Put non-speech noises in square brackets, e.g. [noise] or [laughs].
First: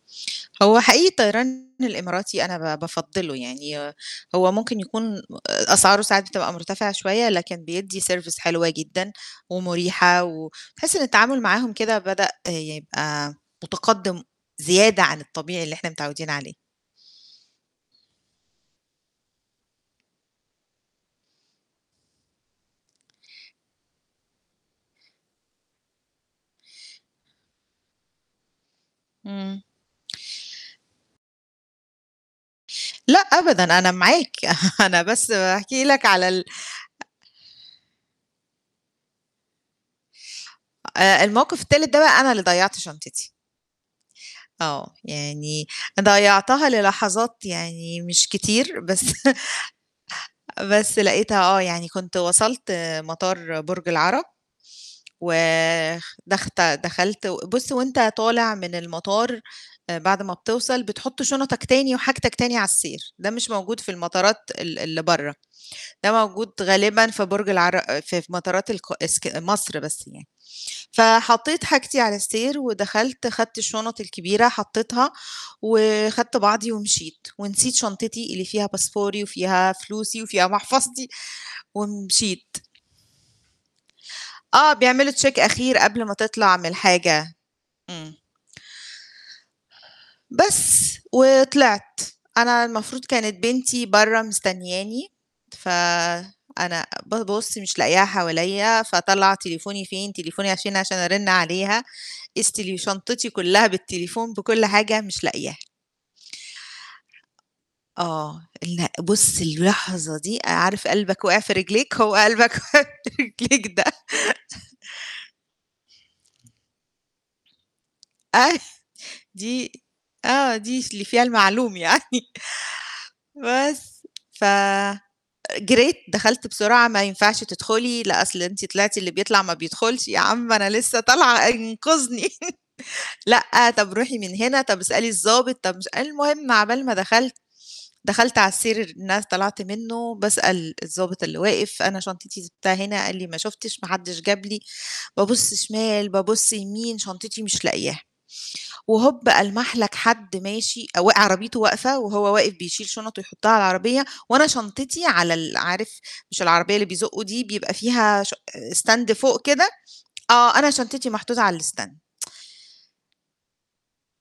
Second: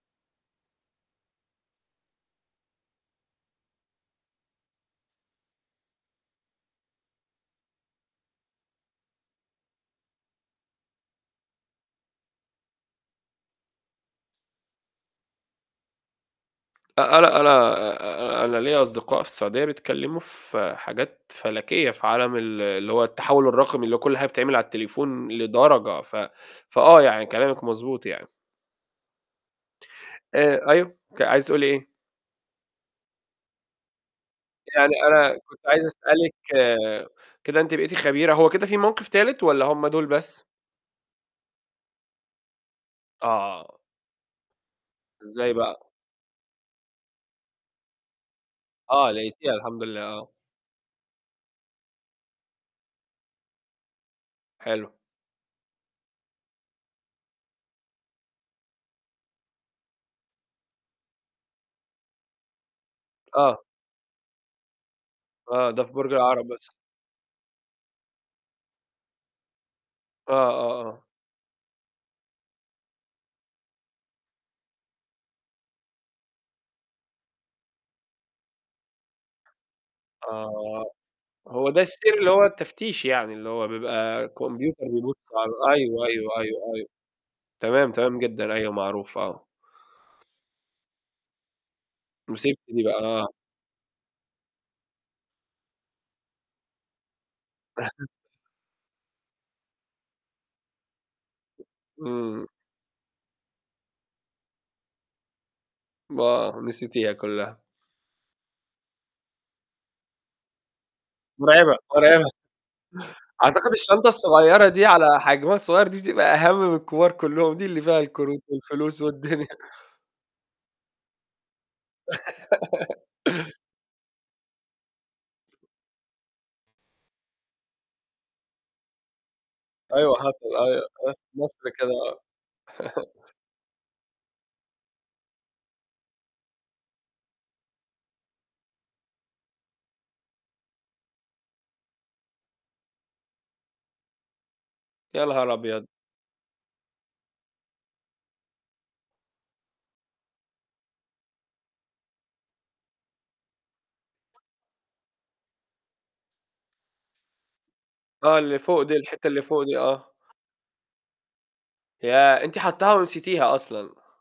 هو حقيقي الطيران الإماراتي أنا ب بافضِّله يعني ي هو ممكن يكون أ أسعاره ساعات بتبقى مرتفعة شويّة، لكن بيدّي service حلوة جدًا ومُرِيحَة، و تحسّ إن التعامل معاهم كده بدأ يبقي مُتَقدِّم زيادة، عن الطبيعي اللي إحنا متعوّدين عليه. أ أنا أنا آآ أنا ليَّ أصدقاء في السعودية بيتكلّموا في حاجات فلكيّة في عالم ال اللي هو التحوّل الرقمي، اللي هو كلّ حاجة بتتعمل على التليفون لدرجة، ف فآه يعني كلامِك مضبوط يعني. إمم. آآ أيوه، ك عايزة تقولي إيه؟ لأ أبدًا، أنا معاك، [laughs] يعني أنا بس أنا كنت باحكي عايز لَك على أسألِك ال أ كده أنتِ بقيتِ خبيرة هو كده في موقف تالت والّا هُم دول بس؟ آآ الموقف التالت ده بقى أنا اللي ضيّعت شنطتي. آه. آه، إزاي يعني بقى؟ ضيّعتها للحظات يعني مش كتير بس آه، لقيتيها الحمد لله، آه. بس لقيتها، آه، يعني كنت وصلت مطار برج العرب، حلو. ودخت دخلت و بُصّ وأنت طالع من المطار آآ بعد ما بتوصل بتحط شنطك تاني، وحاجتك تاني على السير. ده مش آه. موجود في المطارات ال اللي برّا، آه، ده في ده برج العرب موجود بس. غالبًا في برج العر ف في مطارات الق إسك مصر بس يعني. آه، آه، آه. فحطّيت حاجتي على السير ودخلت خدت الشنط الكبيرة حطّيتها، وخدت بعضي ومشيت، ونسيت شنطتي اللي فيها باسبوري، وفيها فلوسي، وفيها آه. محفظتي هو ده السير اللي هو ومشيت. التفتيش يعني؟ اللي هو بيبقى آه، كمبيوتر بيعملوا بيبص check على أخير قبل أيوه، ما أيوه، تطلع من أيوه، أيوه. الحاجة. تمام، امم. تمام جدًا، أيوه معروف، آه. بس، وطلعت. مسكتِ أنا دي بقى، المفروض آه. كانت بنتي برّا مستنّياني، فأنا بابُص مش لاقياها [chuckles] حواليَّ، فاطلّع تليفوني فين؟ تليفوني عشان عشان أرنّ عليها امم. إذ تلي شنطتي كُلّها بالتليفون بكل حاجة مش لاقياها. م آه، نسيتيها كلّها. آه، لأ بُصّ اللحظة دي، عارف قلبك واقع في مرعبة، رجليك؟ هو مرعبة قلبك وقع في رجليك أعتقد ده. الشنطة الصغيّرة [chuckles] دي على حجمها الصغيّر دي بتبقى أهم من الكبار كلّهم، دي اللي فيها الكروت أي والفلوس والدنيا دي آه دي س اللي فيها المعلوم يعني. [laughs] بس ف جريت دخلت بسرعة، ما ينفعش تدخلي، لآ أصل أنتِ طلعتِ، اللي بيطلع ما بيدخُلش، أيوه يا حصل، عم أنا أيوه آه، لسّه طالعة مصر كده، آه. انقِذني، [chuckles] [chuckles] لأ، طَب روحي من هنا، طَب اسألي الضابط، طَب مش المهم عبال ما دخلت، دخلت على السير إن س طلعت منه، باسأل الضابط اللي واقف أنا شنطتي سِبتها هنا، قال لي ما شُفتش، ما حدش جاب لي، يا نهار بابُصّ أبيض! شِمال، بابُصّ يمين، شنطتي مش لاقياها. وهوب، ألمح لَك حدّ ماشي وق عربيته واقفة وهو واقف بيشيل شنط ويحطّها على العربية، وأنا شنطتي على ال عارف، مش العربية اللي بيزقوا دي بيبقى فيها ش آه، اللي فوق دي، stand الحتّة اللي فوق فوق كده؟ دي آه. آه، أنا شنطتي محطوطة على الstand ياه! أنتِ [tsk] حاطّاها ونسيتيها أصلًا؟